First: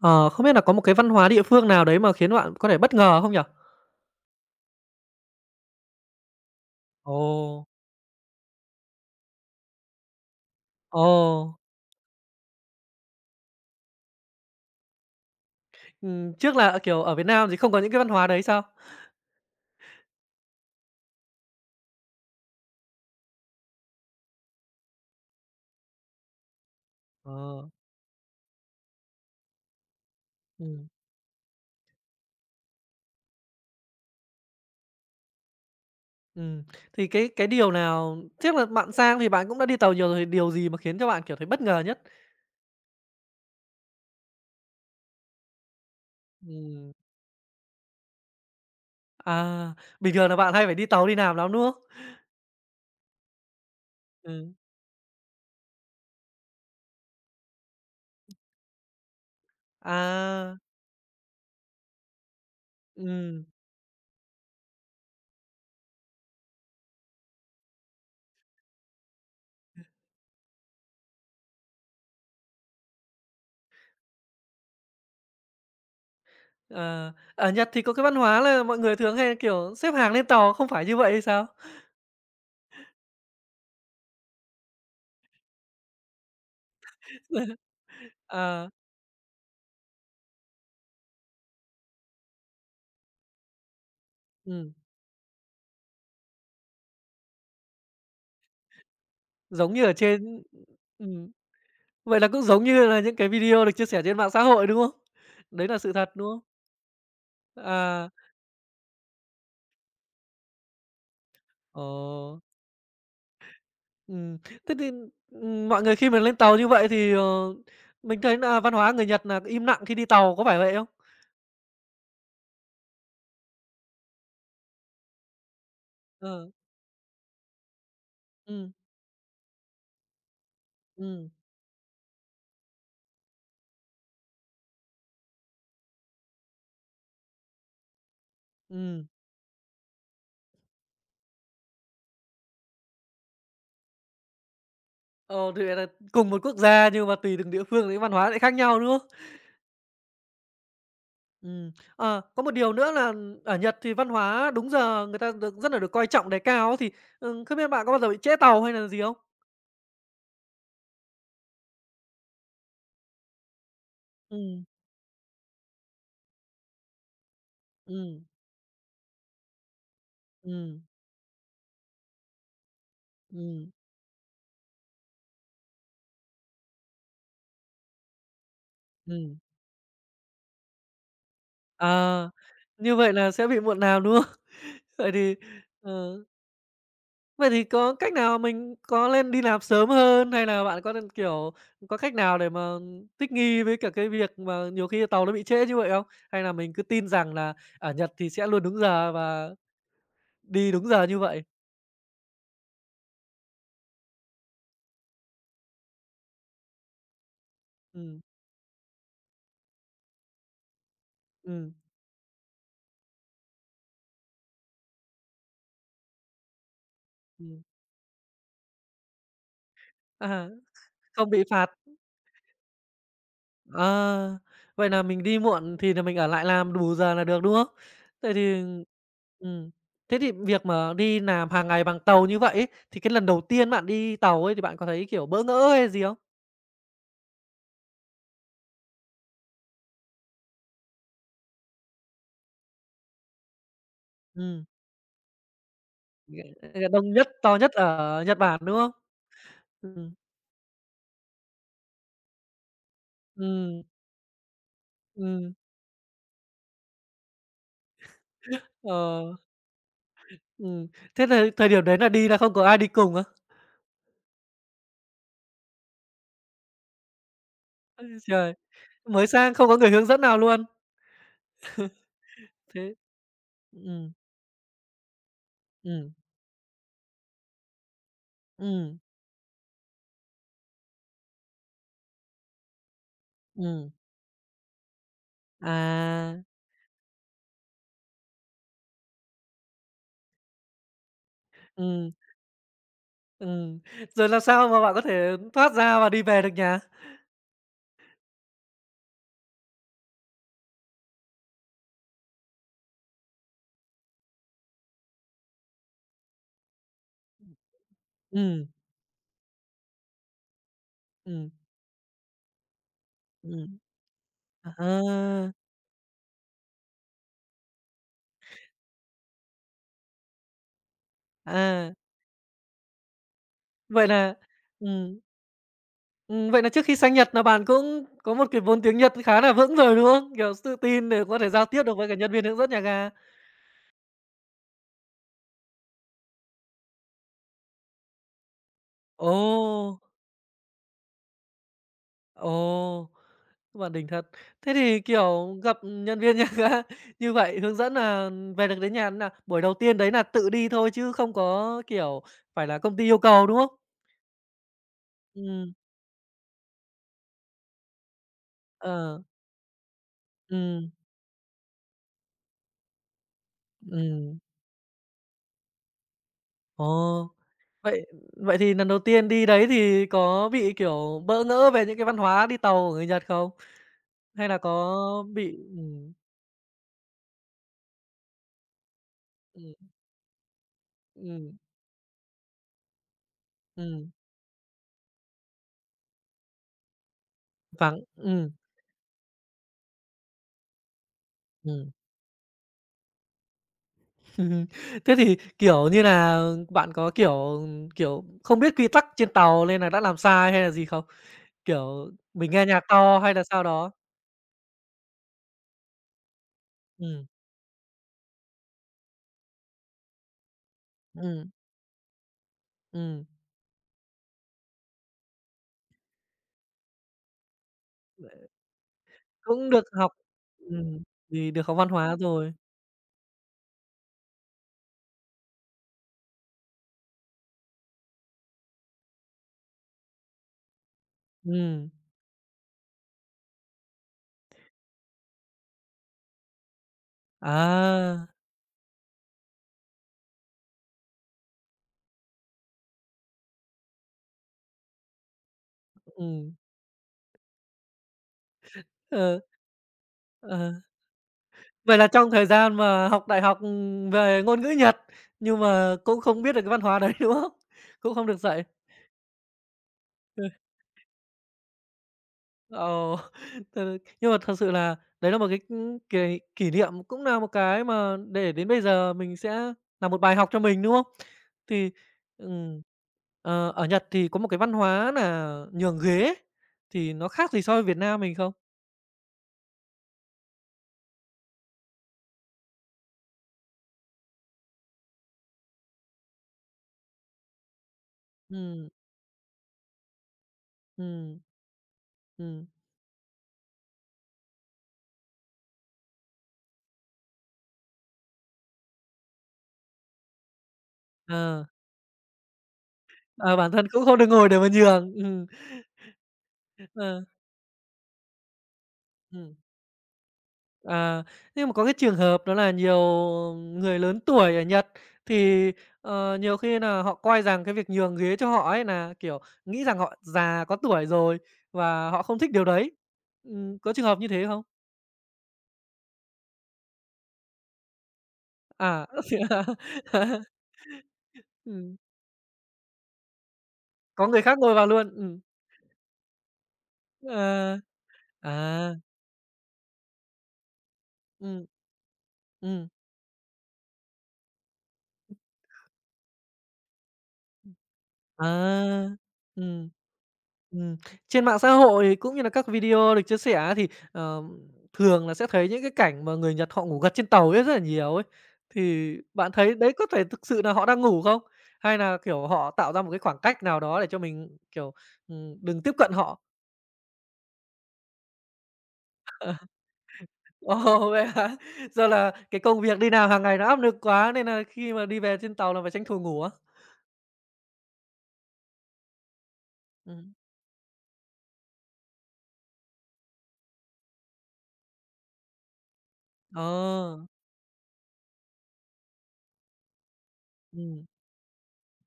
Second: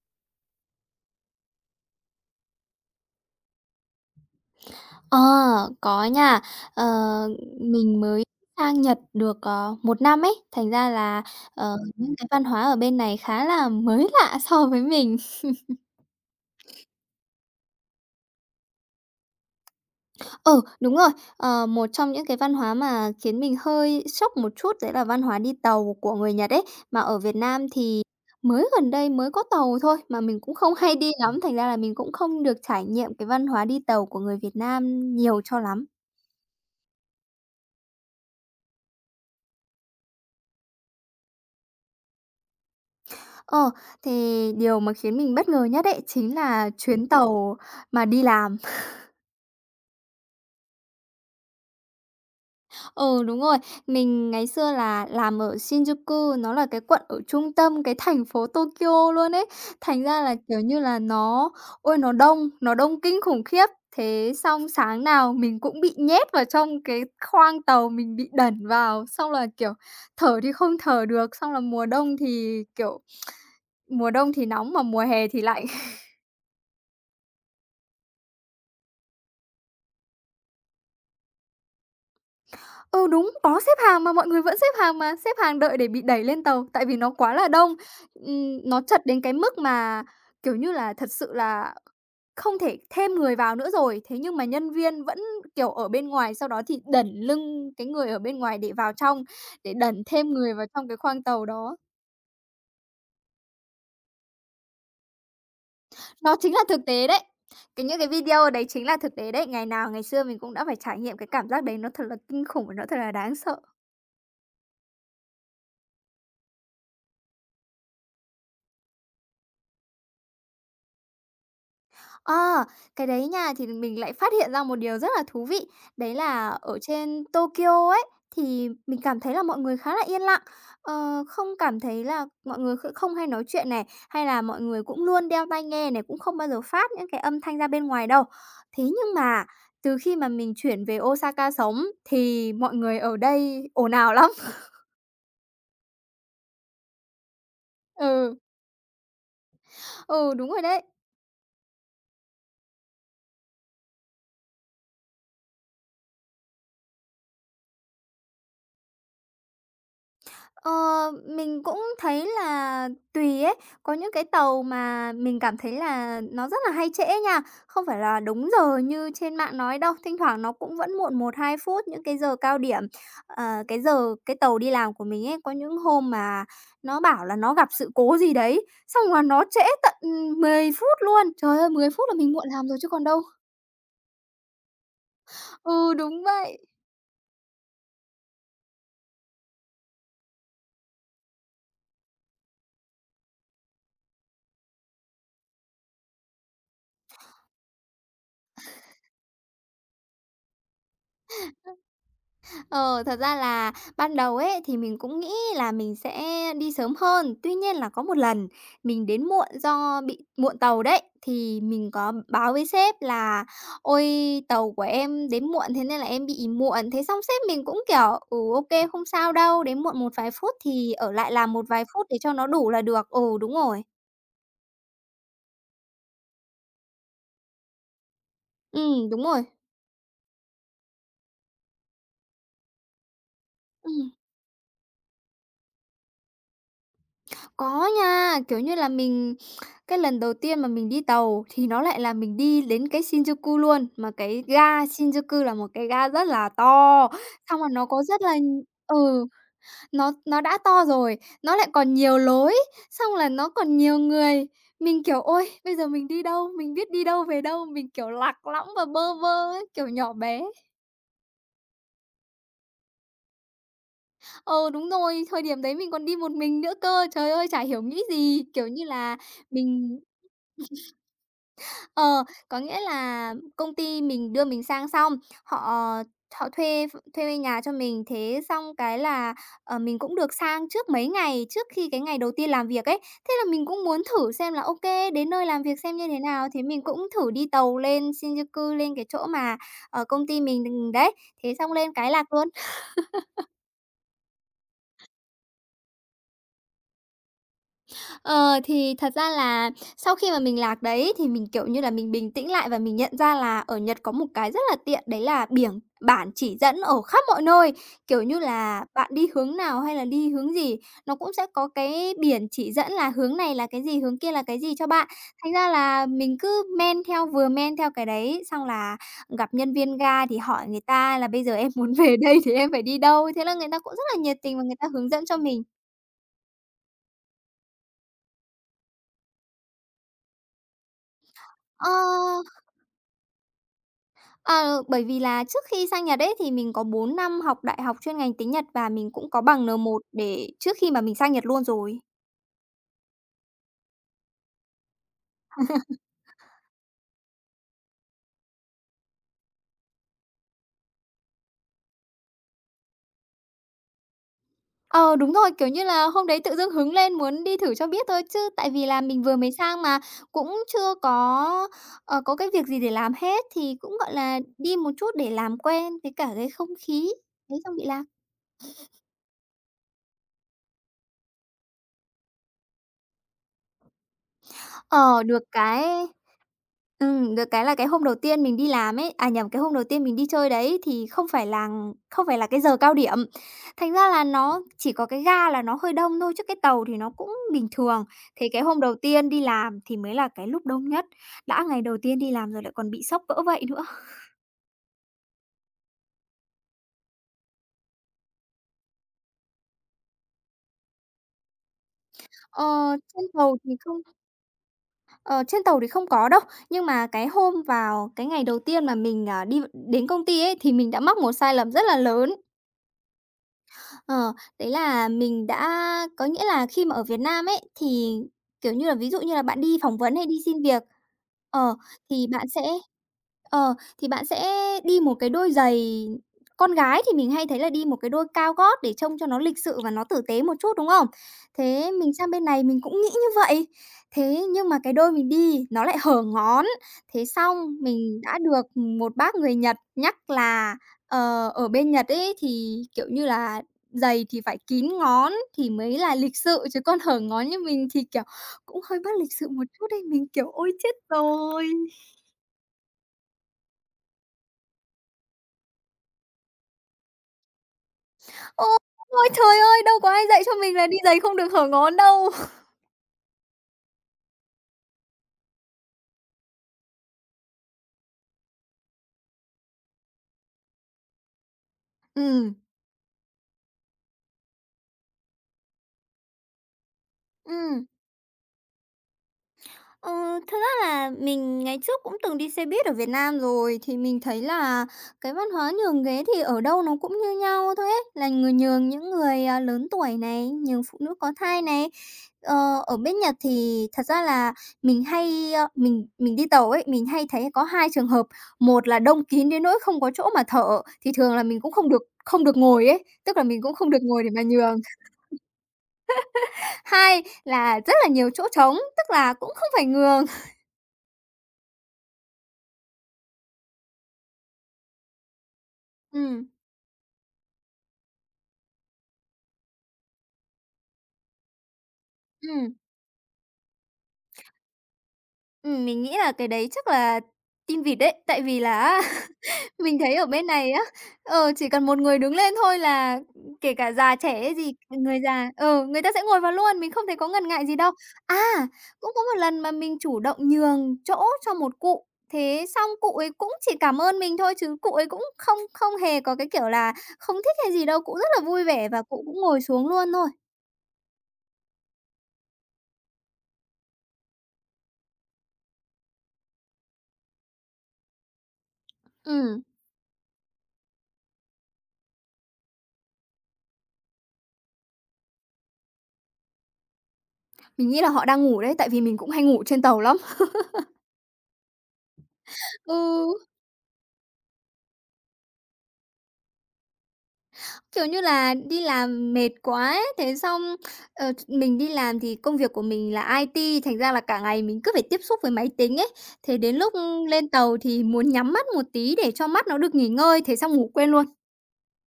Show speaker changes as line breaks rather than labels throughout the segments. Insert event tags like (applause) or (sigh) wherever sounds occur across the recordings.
Ờ, không biết là có một cái văn hóa địa phương nào đấy mà khiến bạn có thể bất ngờ không nhỉ?
Ờ, có nha, ờ,
Ồ!
mình mới sang Nhật được, ờ, 1 năm ấy, thành ra là,
Ồ!
ờ, những cái văn hóa ở bên này khá là mới lạ so với mình. (laughs)
Ừm, trước là ở, kiểu, ở Việt Nam thì không có những cái văn hóa đấy sao?
Ừ, đúng rồi, ờ, một trong những cái văn hóa mà khiến mình hơi sốc một chút đấy là văn hóa đi tàu của người Nhật ấy. Mà ở Việt Nam
Ờ.
thì mới gần đây mới có tàu thôi, mà mình cũng không
Ừm.
hay đi lắm, thành ra là mình cũng không được trải nghiệm cái văn hóa đi tàu của người Việt Nam nhiều cho lắm.
Ừm, thì cái cái điều nào trước là bạn sang thì bạn cũng đã đi tàu nhiều rồi, thì điều gì mà khiến cho bạn, kiểu, thấy bất ngờ nhất?
Ờ, thì điều mà khiến mình bất ngờ nhất ấy chính là
Ừm.
chuyến tàu mà đi làm. (laughs)
À! Bình thường là bạn hay phải đi tàu đi làm lắm, đúng không?
Ừ, đúng rồi. Mình ngày
Ừm.
xưa là làm ở Shinjuku, nó là cái quận ở trung tâm, cái thành phố Tokyo luôn ấy, thành ra là,
À!
kiểu như là, nó ôi, nó đông, nó đông kinh khủng
Ừm.
khiếp. Thế xong sáng nào mình cũng bị nhét vào trong cái khoang tàu, mình bị đẩn vào xong là, kiểu, thở thì không thở được, xong là mùa đông thì, kiểu, mùa đông thì nóng mà mùa hè thì lạnh. (chuckles)
Ờ, ở Nhật thì có cái văn hóa là mọi người thường hay, kiểu, xếp hàng lên tàu không phải như vậy hay sao?
Ừ, đúng! Có xếp hàng mà, mọi người vẫn xếp hàng mà, xếp hàng đợi để bị đẩy lên tàu, tại vì nó quá là đông.
(unintelligible)
Ừm,
Ờ.
nó chật đến cái mức mà, kiểu như là, thật sự là không thể thêm người vào nữa rồi. Thế nhưng mà nhân
Ừm.
viên vẫn, kiểu, ở bên ngoài, sau đó thì đẩn lưng cái người ở bên ngoài để vào trong,
Giống
để
như
đẩy
ở
đẩn thêm
trên
người vào trong cái khoang
ừm,
tàu đó.
vậy là cũng giống như là những cái video được chia sẻ trên mạng xã hội, đúng không? Đấy đà sự thật, đúng
Nó
không?
chính là thực tế đấy. Cái những cái
À!
video đấy chính là thực tế đấy. Ngày nào ngày xưa mình cũng đã phải trải nghiệm cái cảm giác đấy, nó thật là
Ồ!
kinh khủng, và nó thật là đáng sợ.
Ừm, thế thì, ừm, mọi người khi mà lên tàu như vậy thì, ờ, mình thấy nà văn hóa người Nhật nà im nặng khi đi tàu, có phải vậy không?
Ờ. Cái đấy nha, thì mình lại phát hiện ra một điều rất là thú vị, đấy là
Ừ.
ở trên Tokyo ấy, thì
Ừm.
mình cảm thấy là mọi người khá là yên lặng. Ờ,
Ừm.
không cảm thấy là mọi người kh không hay nói chuyện này, hay là mọi người cũng luôn đeo tai nghe này, cũng không bao giờ phát những cái âm thanh ra bên ngoài đâu. Thế
Ừm.
nhưng mà từ khi mà mình chuyển về Osaka sống thì mọi người ở đây ồn ào lắm.
Ồ, thì vậy đ cùng một quốc gia nhưng mà tùy từng địa phương thì văn hóa
Ừ.
sẽ khác nhau, đúng không?
Ừ, đúng rồi đấy.
Ừm, ờ, có một điều nữa là ở Nhật thì văn hóa đúng giờ người ta được rất nà được coi trọng đề cao á, thì, ừm, không biết bạn có bao giờ bị trễ tàu hay nà gì không?
Ờ, mình cũng thấy là tùy ấy. Có những cái tàu
Ừm.
mà mình cảm thấy là nó rất là hay trễ nha. Không phải là
Ừm.
đúng giờ như trên mạng nói đâu. Thỉnh thoảng nó cũng
Ừm.
vẫn muộn 1-2 phút những cái giờ cao điểm. Ờ,
Ừm.
cái giờ cái tàu đi làm của mình ấy, có những hôm mà nó bảo là nó gặp sự cố gì đấy, xong là
Ừm.
nó trễ tận, ừm, 10 phút luôn! Trời ơi, 10 phút là
Ờ.
mình muộn làm rồi chứ
Như
còn
vậy
đâu!
nà sẽ bị muộn làm, đúng không? Vậy thì,
Ừ, đúng
ờ
vậy!
Vậy thì có cách nào? Mình có lên đi làm sớm hơn hay nà bạn có nên kiểu, có cách nào để mà thích nghi với cả cái việc mà nhiều khi tàu nó bị trễ như vậy không? Hay là mình cứ tin rằng là ở Nhật thì sẽ luôn đúng giờ và đi đúng giờ như vậy?
Ờ, thật ra là ban đầu ấy thì mình cũng nghĩ là mình sẽ đi sớm hơn. Tuy nhiên là có một
Ừm.
lần mình đến muộn do bị muộn tàu đấy, thì
Ừm.
mình có báo với sếp là "Ôi, tàu của em đến muộn, thế nên là em bị muộn." Thế xong sếp
Ừm.
mình cũng kiểu: "Ừ, ô kê, không sao đâu, đến muộn một vài
À,
phút thì ở
không
lại
bị
làm một
phạt.
vài phút để cho nó đủ là được." Ừ, đúng rồi.
Ờ. Vậy nà mình đi muộn thì nà mình ở lại làm đủ giờ là được, đúng không? Vậy thì
Ừm, đúng rồi.
ừm, thế thì việc mà đi làm hàng ngày bằng tàu như vậy ấy, thì cái lần đầu tiên bạn
Ừm.
đi tàu ấy thì bạn có thấy, kiểu, bỡ ngỡ hay gì không?
Có nha, kiểu như là, mình cái lần đầu tiên mà mình đi tàu thì nó lại là mình đi đến cái Shinjuku luôn. Mà cái
Ừm.
ga Shinjuku là một cái ga rất là
(unintelligible)
to,
Đông nhất, to
xong rồi
nhất
nó có rất
ở
là
Nhật Bản, đúng không?
ừ, nó
Ừm.
nó đã to rồi, nó lại còn nhiều lối, xong là nó còn
Ừm.
nhiều người. Mình kiểu: "Ôi,
Ừm.
bây giờ mình đi đâu, mình biết đi đâu về đâu." Mình, kiểu, lạc lõng và bơ
Ờ.
vơ ấy, kiểu, nhỏ bé.
Ừm, thế thời thời điểm đấy nà đi nà không có ai đi cùng á?
Ừ, đúng rồi, thời điểm đấy mình còn đi một mình nữa cơ. Trời ơi, chả hiểu nghĩ
Ôi
gì,
trời,
kiểu như là,
mới sang không có người
mình
hướng dẫn nào luôn.
(laughs) ờ, có
(laughs)
nghĩa
Thế
là công ty
ừm.
mình đưa mình sang xong, họ, ờ,
Ừm.
họ thuê ph thuê thuê nhà cho mình, thế xong
Ừm.
cái là, ờ, mình cũng được sang trước mấy ngày, trước khi cái ngày đầu tiên làm việc ấy, thế là mình cũng
Ừm.
muốn thử xem là, ô kê, đến nơi làm việc xem như thế
À.
nào, thế mình cũng thử đi tàu lên Shinjuku, lên cái chỗ mà, ờ, công ty mình đ đấy, thế xong lên
Ừm.
cái lạc luôn. (laughs)
Ừm, rồi làm sao mà bạn có thể thoát ra và đi về được nhà?
Ờ, thì thật ra là sau khi mà mình lạc đấy thì mình, kiểu như là, mình bình tĩnh lại và mình nhận ra là ở Nhật có một cái rất là tiện, đấy là biểng bản chỉ dẫn ở khắp mọi nơi, kiểu như
Ừm.
là, bạn đi hướng nào hay là đi hướng gì, nó cũng sẽ
Ừm.
có cái biển chỉ dẫn là hướng này là
Ừm.
cái gì, hướng kia là cái
Ờ,
gì cho bạn.
ơ.
Thành ra là mình cứ men theo, vừa men theo cái đấy, xong là gặp nhân viên ga thì hỏi người ta là "Bây giờ em muốn
À.
về đây thì em phải đi đâu?" thế là người ta cũng rất
Vậy
là
là
nhiệt tình và người ta hướng
ừm.
dẫn cho mình.
Ừm, vậy nà trước khi sang Nhật nà bạn cũng có một cái vốn tiếng Nhật khá là vững rồi, đúng không? Kiểu s tự tin để có thể giao tiếp được với cả nhân
Ơ.
viên hướng dẫn nhà ga.
Ờ, bởi vì là trước khi sang Nhật đấy thì mình có 4 năm học đại học chuyên ngành tiếng Nhật và mình cũng có bằng N1
Ồ!
để trước khi mà mình sang Nhật luôn rồi.
Ồ, bạn đỉnh thật. Thế thì, kiểu, gặp
(laughs)
nhân viên nhà ga như vậy hướng dẫn nà về được đến nhà thế nào? Buổi đầu tiên đấy nà tự đi thôi chứ không có, kiểu, phải là công ty yêu cầu, đúng không?
Ờ, đúng rồi, kiểu
Ừm.
như là, hôm đấy tự dưng hứng lên muốn đi thử cho biết thôi chứ tại vì là
Ờ.
mình vừa mới sang mà cũng
Ừm.
chưa có, ờ, có cái việc gì để làm hết thì cũng, gọi
Ừm.
là, đi một chút để làm quen với cả cái không
Ồ,
khí, thế xong bị lạc.
vậy vậy thì lần
(chuckles)
đầu tiên đi đấy thì có bị, kiểu, bỡ ngỡ về những cái văn hóa đi tàu của người Nhật không? Hay là có
Ờ, được
bị
cái
ừm.
ừm, được cái là cái hôm đầu tiên mình đi làm ấy à, nhầm, cái hôm
Ừm.
đầu tiên mình đi chơi đấy thì không phải
Ừm.
lằn không phải là cái giờ cao điểm, thành ra
Ừm.
là nó chỉ có cái ga là nó hơi đông thôi, chứ cái tàu thì nó cũng bình
Vắng,
thường. Thì
ừm.
cái hôm đầu tiên đi làm thì mới là cái lúc đông nhất, đã ngày
Ừm.
đầu tiên đi làm rồi lại còn bị sốc cỡ vậy nữa. (chuckles)
(chuckles) Thế thì, kiểu như nà, bạn có, kiểu, ừm, kiểu, không biết quy tắc trên tàu lên là đã làm sai hay là gì không? Kiểu mình
Ờ,
nghe nhạc to
trên
hay là
tàu
sao
thì
đó.
không Ờ, trên tàu thì không có đâu. Nhưng mà cái
Ừm.
hôm vào cái ngày đầu tiên mà mình, à, đi v đến công ty ấy thì mình đã mắc một
Ừm.
sai lầm rất là lớn.
Ừm.
Ờ. Đấy là mình đã có nghĩa là khi mà ở Việt Nam ấy thì, kiểu như là ví dụ
(unintelligible)
như là bạn
Cũng
đi
được
phỏng
học
vấn hay đi xin việc,
ừm, vì được
ờ,
học văn hóa
thì bạn
rồi.
sẽ, ờ, thì bạn sẽ đi 1 cái đôi giày, con gái thì mình hay thấy là đi 1 cái đôi cao gót để trông cho nó lịch sự và nó tử tế một chút, đúng không?
Ừm.
Thế mình sang bên này mình cũng nghĩ như vậy. Thế, nhưng mà cái đôi mình đi nó lại hở ngón. Thế xong mình
À.
đã được, ừm, một bác người Nhật nhắc là, ờ, ở bên Nhật ấy thì, kiểu như là, giày thì phải kín ngón thì mới là lịch
Ừm.
sự, chứ còn hở ngón như mình thì, kiểu, cũng hơi bất lịch
Ờ.
sự một chút ấy. Mình, kiểu, ôi
Ờ.
chết rồi.
Vậy là trong thời gian mà học đại học, ừm, về ngôn ngữ Nhật, nhưng mà cũng không biết được cái văn hóa đấy, đúng không? Cũng không được
Ừ.
dạy.
Ôi trời ơi! Đâu có ai dạy cho mình là đi
(unintelligible)
giày không được hở ngon đâu. (chuckles)
Ồ. (chuckles) (unintelligible) Nhưng mà thật sự là đấy là một cái, ưm, cái kỷ niệm, cũng nà một cái mà để đến bây giờ mình sẽ nà một bài học cho mình, đúng không? Thì,
Ừm.
ừm, ờ, ở Nhật thì có một cái văn hóa nà nhường ghế. Thì nó khác gì so với
Ừm.
Việt Nam mình không?
Ờ, thực ra là mình ngày trước cũng từng đi xe buýt ở Việt Nam rồi, thì mình thấy là cái văn hóa nhường ghế thì ở đâu nó cũng như nhau thôi ấy, là người nhường
Ừm.
những người, à, lớn tuổi này, nhường phụ nữ có
Ừm.
thai này.
Ừm.
Ờ, ở bên Nhật thì thật ra là mình hay, ơ mình mình đi tàu ấy, mình hay thấy có 2 trường hợp, một là đông kín đến nỗi không có chỗ mà thở thì thường là mình
Ờ.
cũng không được không được ngồi ấy, tức là
Ờ,
mình
bản
cũng
thân
không được
cũng không
ngồi
được
để mà
ngồi để mà
nhường.
nhường, ừm.
(laughs) Hai
Ờ.
là rất là nhiều chỗ trống, tức là cũng
Ừm.
không phải nhường. (chuckles)
À. Nhưng mà có cái trường hợp đó là nhiều người lớn tuổi ở Nhật thì, ờ,
Ừm.
nhiều khi nà họ coi rằng cái việc nhường ghế cho họ ấy nà, kiểu, nghĩ rằng họ già, có tuổi rồi và họ không thích điều
Ừm.
đấy, ừm, có trường hợp như thế không?
Ừm, mình nghĩ là cái đấy chắc là tin vịt đấy. Tại vì là á
À, ơ, thế á?
(chuckles) mình thấy ở bên
(chuckles)
này á, ờ, chỉ cần
Ừm.
một người đứng lên thôi là, ừm, kể cả già
Có
trẻ
người
hay
khác
gì,
ngồi vào
ờ,
luôn,
người
ừm.
già ừ, người ta sẽ ngồi vào luôn, mình không thấy có ngần ngại gì
À,
đâu. A!
à.
Cũng có một lần mà mình chủ động nhường chỗ cho
Ừm.
một cụ, thế
Ừm.
xong cụ ấy cũng chỉ cảm ơn mình thôi, chứ cụ ấy cũng không
(unintelligible)
không hề có cái kiểu là không thích hay
Ừm,
gì đâu, cụ rất là
à,
vui vẻ và cụ cũng ngồi xuống
ừm.
luôn thôi.
Ừm, trên mạng xã hội cũng như là các video được chia sẻ á thì, ờm, thường là sẽ thấy những cái cảnh mà người Nhật họ ngủ gật trên tàu ấy, rất là nhiều ấy. Thì bạn
Ừm.
thấy đấy có thể thực sự nà họ đang ngủ không? Hay nà, kiểu, họ tạo ra một cái khoảng cách nào đó để cho mình, kiểu, ừm, đừng tiếp cận họ?
Mình nghĩ là họ đang ngủ đấy, tại vì mình cũng hay ngủ trên tàu lắm.
(laughs)
(laughs)
Wow, vậy hả? Do là cái công việc đi làm
Ừ.
hàng ngày nó áp nực quá nên nà khi mà đi về trên tàu là phải tranh thủ ngủ á?
Kiểu, như là đi làm mệt quá ấy,
Ừm.
thế xong, ờ, ch mình đi làm thì công việc của mình là IT, thành ra là cả ngày mình cứ phải tiếp xúc với máy tính ấy, thế đến lúc, ưm,
À.
lên tàu thì muốn nhắm mắt một tí để cho mắt nó được nghỉ ngơi, thế xong ngủ
Ừm.
quên luôn.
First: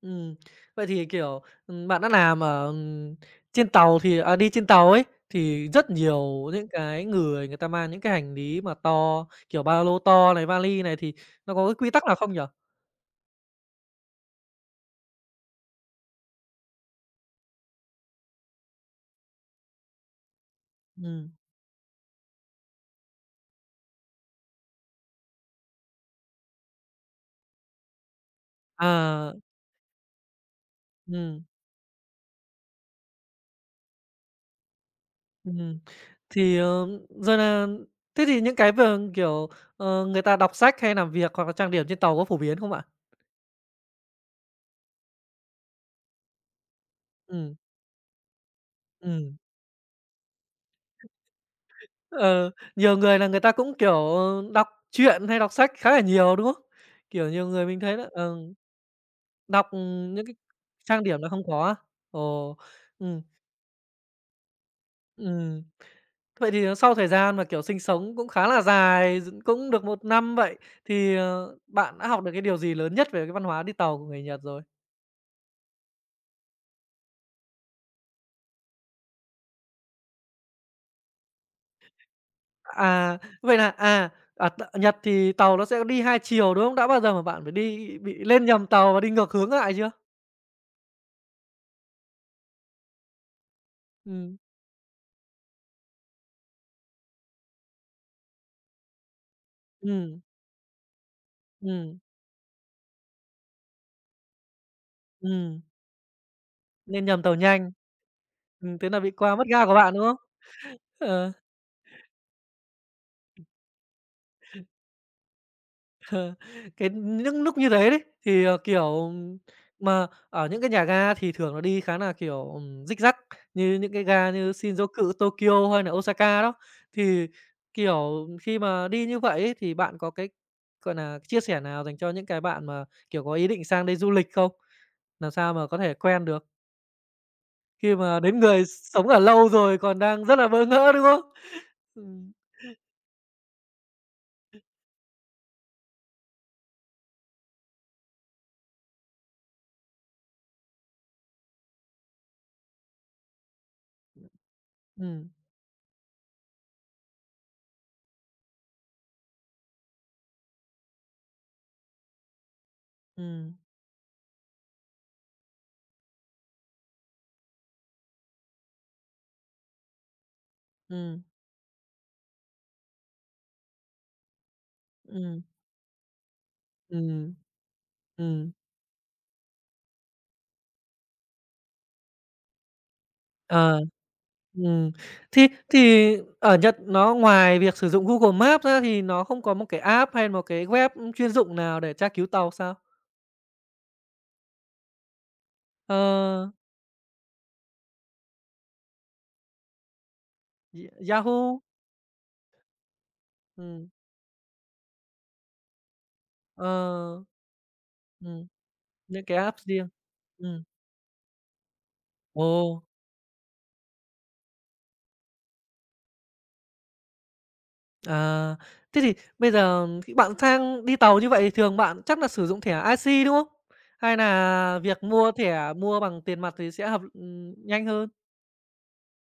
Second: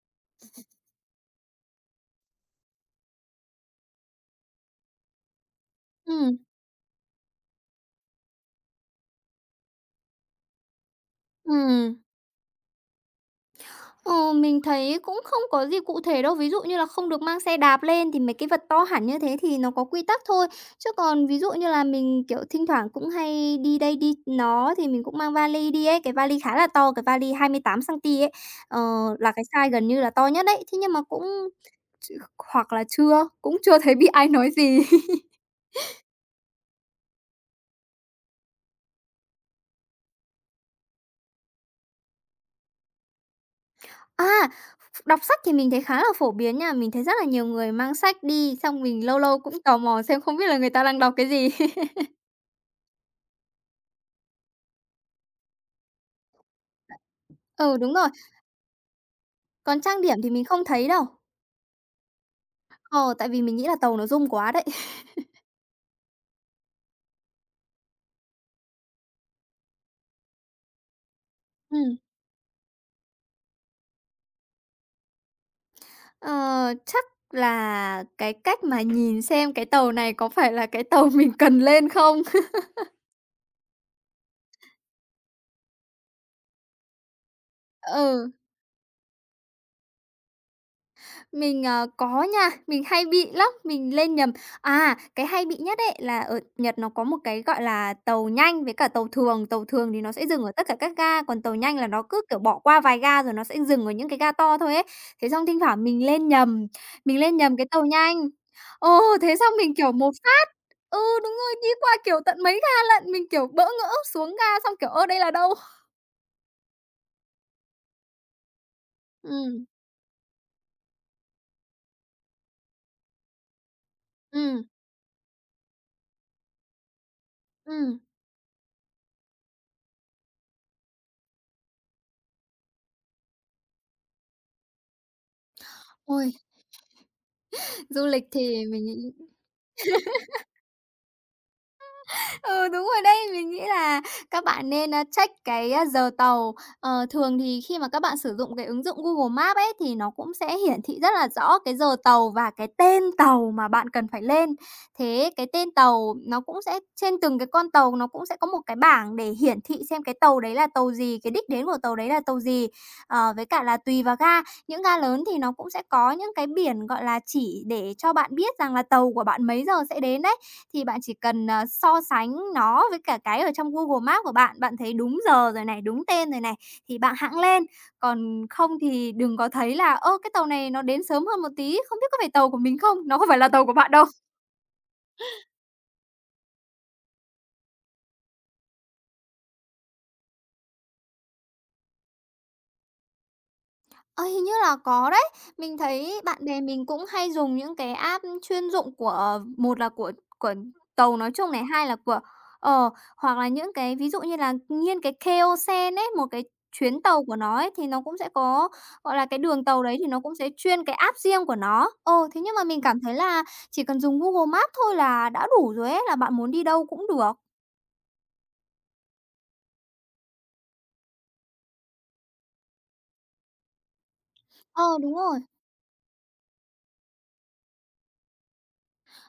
Ừm. Vậy thì, kiểu, ừm, bạn đã làm ở, ừm, trên tàu thì à, đi trên tàu ấy, thì rất
Ừm.
nhiều những cái người người ta mang những cái hành lý mà to, kiểu, ba lô to này, vali này thì nó có cái quy
Ừm.
tắc nào không nhỉ?
Ờ, mình thấy cũng không có gì cụ thể đâu. Ví dụ như là không được mang xe đạp lên thì mấy cái vật to hẳn như thế thì nó có quy tắc thôi, chứ còn
Ừm.
ví dụ như là mình, kiểu, thinh thoảng cũng hay đi đây đi nó thì mình cũng mang vali đi ấy. Cái vali khá là to, cái vali 28 cm ấy, ờ, là
À.
cái size gần như là to nhất đấy, thế nhưng mà cũng
Ừm.
ch hoặc là chưa cũng chưa thấy bị ai nói gì. (chuckles)
Ừm. Thì, ờm, giờ nà thế thì những cái vờn, kiểu, ờ, người ta đọc sách hay làm việc hoặc là trang điểm trên tàu có phổ biến không bạn?
A, ph ph đọc sách thì mình thấy khá là phổ biến nha. Mình thấy rất là nhiều
Ừm.
người mang sách đi, xong mình lâu
Ừm.
lâu cũng tò mò xem không biết là người ta đang đọc cái gì. (laughs)
Ờ, nhiều người là người ta cũng, kiểu, ờ, đọc truyện hay đọc sách khá là nhiều, đúng không? Kiểu nhiều người
Ừ,
mình
đúng
thấy là,
rồi.
ờ, đọc,
Còn trang
ừm,
điểm
những
thì
cái
mình không thấy đâu.
trang điểm nó không có á? Ồ,
Ờ,
ừm.
tại vì mình nghĩ là tàu nó rung quá đấy. (chuckles)
Ừm. Vậy thì, ờ, sau thời gian mà, kiểu, sinh sống cũng khá là dài dựng cũng được 1 năm vậy thì, ờ,
Ừm.
bạn đã học được cái điều gì lớn nhất về cái văn hóa đi tàu của người Nhật rồi?
Ờ, chắc là cái cách mà nhìn xem cái tàu này có phải là cái tàu mình cần lên không? (laughs)
À, vậy là, à, ở t Nhật thì tàu nó sẽ đi 2 chiều, đúng không? Đã bao giờ mà bạn phải đi bị
Ừ.
lên nhầm tàu và đi ngược hướng lại chưa?
Mình, ờ, có nha, mình hay bị lắm, mình lên nhầm
Ừm.
à, cái hay bị nhất ấy là ở Nhật nó có một cái gọi là tàu nhanh với cả tàu thường, tàu thường thì nó
Ừm.
sẽ dừng ở tất cả các ga, còn tàu nhanh là
Ừm.
nó cứ, kiểu, bỏ qua vài ga rồi nó sẽ dừng ở những cái ga to thôi ấy. Thế xong thinh
Ừm.
thoảng mình lên nhầm,
Lên
mình
nhầm tàu
lên nhầm cái
nhanh.
tàu nhanh,
Ừm, thế
ờ,
nà bị
thế
qua mất
xong
ga
mình
của
kiểu
bạn, đúng
một
không?
phát ừ, đúng
Ờ.
rồi, đi qua, kiểu, tận mấy ga lận, mình, kiểu,
(unintelligible)
bỡ ngỡ xuống ga xong kiểu: "Ơ, đây là đâu?"
(chuckles) Cái nh những núc như thế đấy, thì, ờ, kiểu
Ừm.
mà, ở những cái nhà ga thì thường là đi khá nà, kiểu, ừm, dích dắc như những cái ga như
Ừm.
Shinjuku, Tokyo hay nà Osaka đó. Thì,
Ừm.
kiểu, khi mà đi như vậy ấy thì bạn có cái, gọi nà, chia sẻ nào dành cho những cái bạn mà, kiểu, có ý định sang đây du lịch không? Làm sao mà có thể quen
Ôi.
được? Khi
Du
mà
lịch
đến người
thì
s
mình
sống
nghĩ
ở lâu rồi còn đang rất
(laughs)
là bỡ ngỡ, đúng không? Ừm.
Ờ, đúng rồi đấy, mình nghĩ là các bạn nên, a, check cái giờ tàu, ờ, thường thì khi mà các bạn sử dụng cái ứng dụng Google Maps ấy thì nó cũng sẽ hiển thị rất là rõ cái giờ tàu và cái tên tàu mà bạn cần phải lên. Thế
Ừm.
cái tên tàu nó cũng sẽ trên từng cái con tàu nó cũng sẽ có một cái bảng để hiển thị xem cái tàu đấy là tàu gì, cái đích đến của tàu đấy là tàu gì. Ờ, với
Ừm.
cả là tùy vào ga, những ga lớn thì nó cũng sẽ có những cái biển, gọi là, chỉ để cho bạn biết rằng là tàu của bạn mấy giờ sẽ đến đấy, thì bạn chỉ
Ừm.
cần, à, so sánh nó với cả cái ở trong Google Maps của bạn, bạn thấy đúng
Ừm.
giờ rồi này, đúng tên rồi này, thì bạn
Ừm.
hẵng lên, còn
Ừm.
không thì đừng có thấy là: "Ơ, cái tàu này nó đến sớm hơn một tí, không biết có phải tàu của mình không?" Nó không phải là tàu của
Ờ.
bạn đâu.
Ừm, thi thì ở Nhật nó ngoài việc sử dụng Google Maps ra thì nó không có một cái app hay một cái web, ưm, chuyên dụng nào để tra cứu tàu sao?
À, hình như là có đấy. Mình thấy bạn
Ờ.
bè mình cũng hay dùng những cái app chuyên dụng của một là của của
Y
tàu nói chung này,
Yahoo.
hai là của ờ, hoặc là những
Ừm.
cái ví dụ như là nghiên cái Keio-sen ấy, một cái
Ờ.
chuyến tàu của nó ấy, thì nó cũng sẽ
Ừm.
có, gọi
Những
là,
cái
cái
app
đường tàu
riêng.
đấy thì nó cũng sẽ
Ừm.
chuyên cái app riêng của nó. Ồ, thế nhưng mà mình
Ồ.
cảm thấy là chỉ cần dùng Google Maps thôi là đã đủ rồi ấy, là bạn muốn đi đâu cũng được.
À. Thế thì bây giờ khi bạn sang đi tàu như vậy thì thường bạn chắc nà sử dụng thẻ IC, đúng không? Hay nà
Ờ,
việc
đúng
mua
rồi.
thẻ mua bằng tiền mặt thì sẽ hợp ừm, nhanh hơn?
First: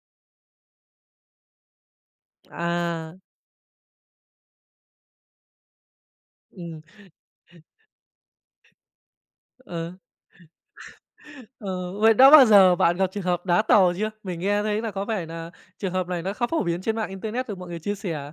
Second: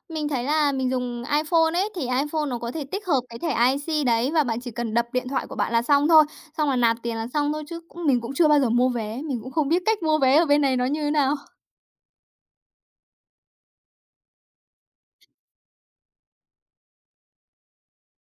Mình thấy là mình dùng Iphone ấy thì Iphone nó có thể tích
À.
hợp cái thẻ IC đấy và bạn chỉ cần đập điện thoại của bạn là xong thôi, xong là
Ừm.
nạp tiền là xong thôi chứ cũng mình cũng chưa bao giờ mua vé, mình cũng không biết
Ờ.
cách mua vé ở bên này nó như thế nào.
Ờ, vậy đã bao giờ bạn gặp trường hợp đá tàu chưa? Mình nghe thấy là có vẻ nà trường hợp này nó khá phổ biến trên mạng Internet được mọi người chia sẻ.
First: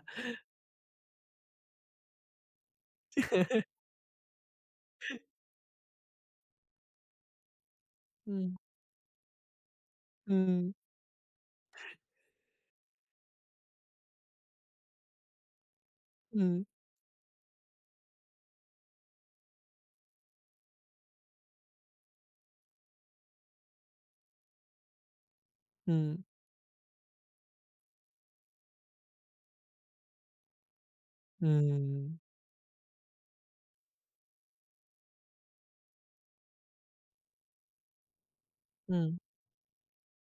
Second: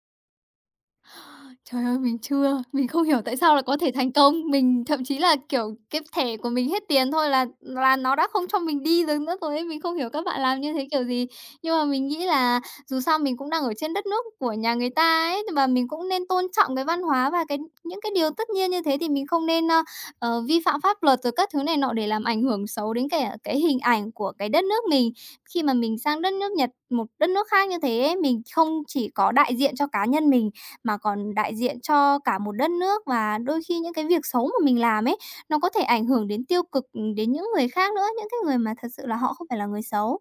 Trời ơi, mình chưa. Mình không hiểu tại sao lại
(laughs)
có thể thành công. Mình thậm chí là, kiểu, cái thẻ của mình hết tiền thôi là là nó đã không
Ừm.
cho mình đi được nữa rồi ấy. Mình không hiểu các bạn
Ừm,
làm như
ừm.
thế kiểu gì. Nhưng mà mình nghĩ là dù sao mình cũng đang ở trên đất nước của nhà người ta ấy, nhưng mà mình cũng nên tôn
Ừm.
trọng cái văn hóa và cái những cái điều tất nhiên như thế thì mình không nên, ơ, ờ, vi phạm pháp luật rồi các thứ này nọ để làm ảnh hưởng xấu đến cả cái hình ảnh của cái đất nước mình. Khi mà mình
Ừm.
sang đất nước Nhật, một đất nước khác như thế ấy, mình không chỉ có đại diện cho cá nhân mình mà còn đại diện
Ừm.
cho cả một đất nước. Và đôi khi những cái việc xấu mà mình làm ấy, nó có thể ảnh hưởng đến tiêu cực, ừm, đến những người khác nữa, những cái người mà thật sự là
Ừm.
họ không phải là người xấu.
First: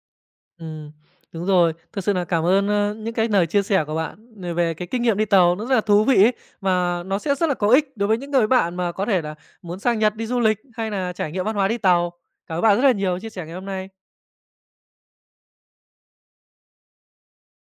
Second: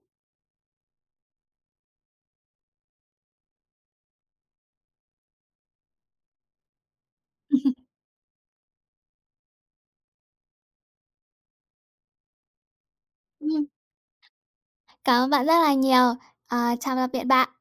Ừm. Đúng rồi, thật sự nà cảm ơn, ơ, những cái lời chia sẻ của bạn về về cái kinh nghiệm đi tàu nó rất là thú vị ấy, và nó sẽ rất là có
(laughs)
ích đối với những cái bạn mà có thể là muốn sang Nhật đi du lịch hay nà trải nghiệm văn hóa đi tàu. Cảm ơn bạn rất là nhiều chia sẻ ngày
Ừm.
hôm nay.
Cảm ơn bạn rất là nhiều. Ờ, chào tạm biệt bạn.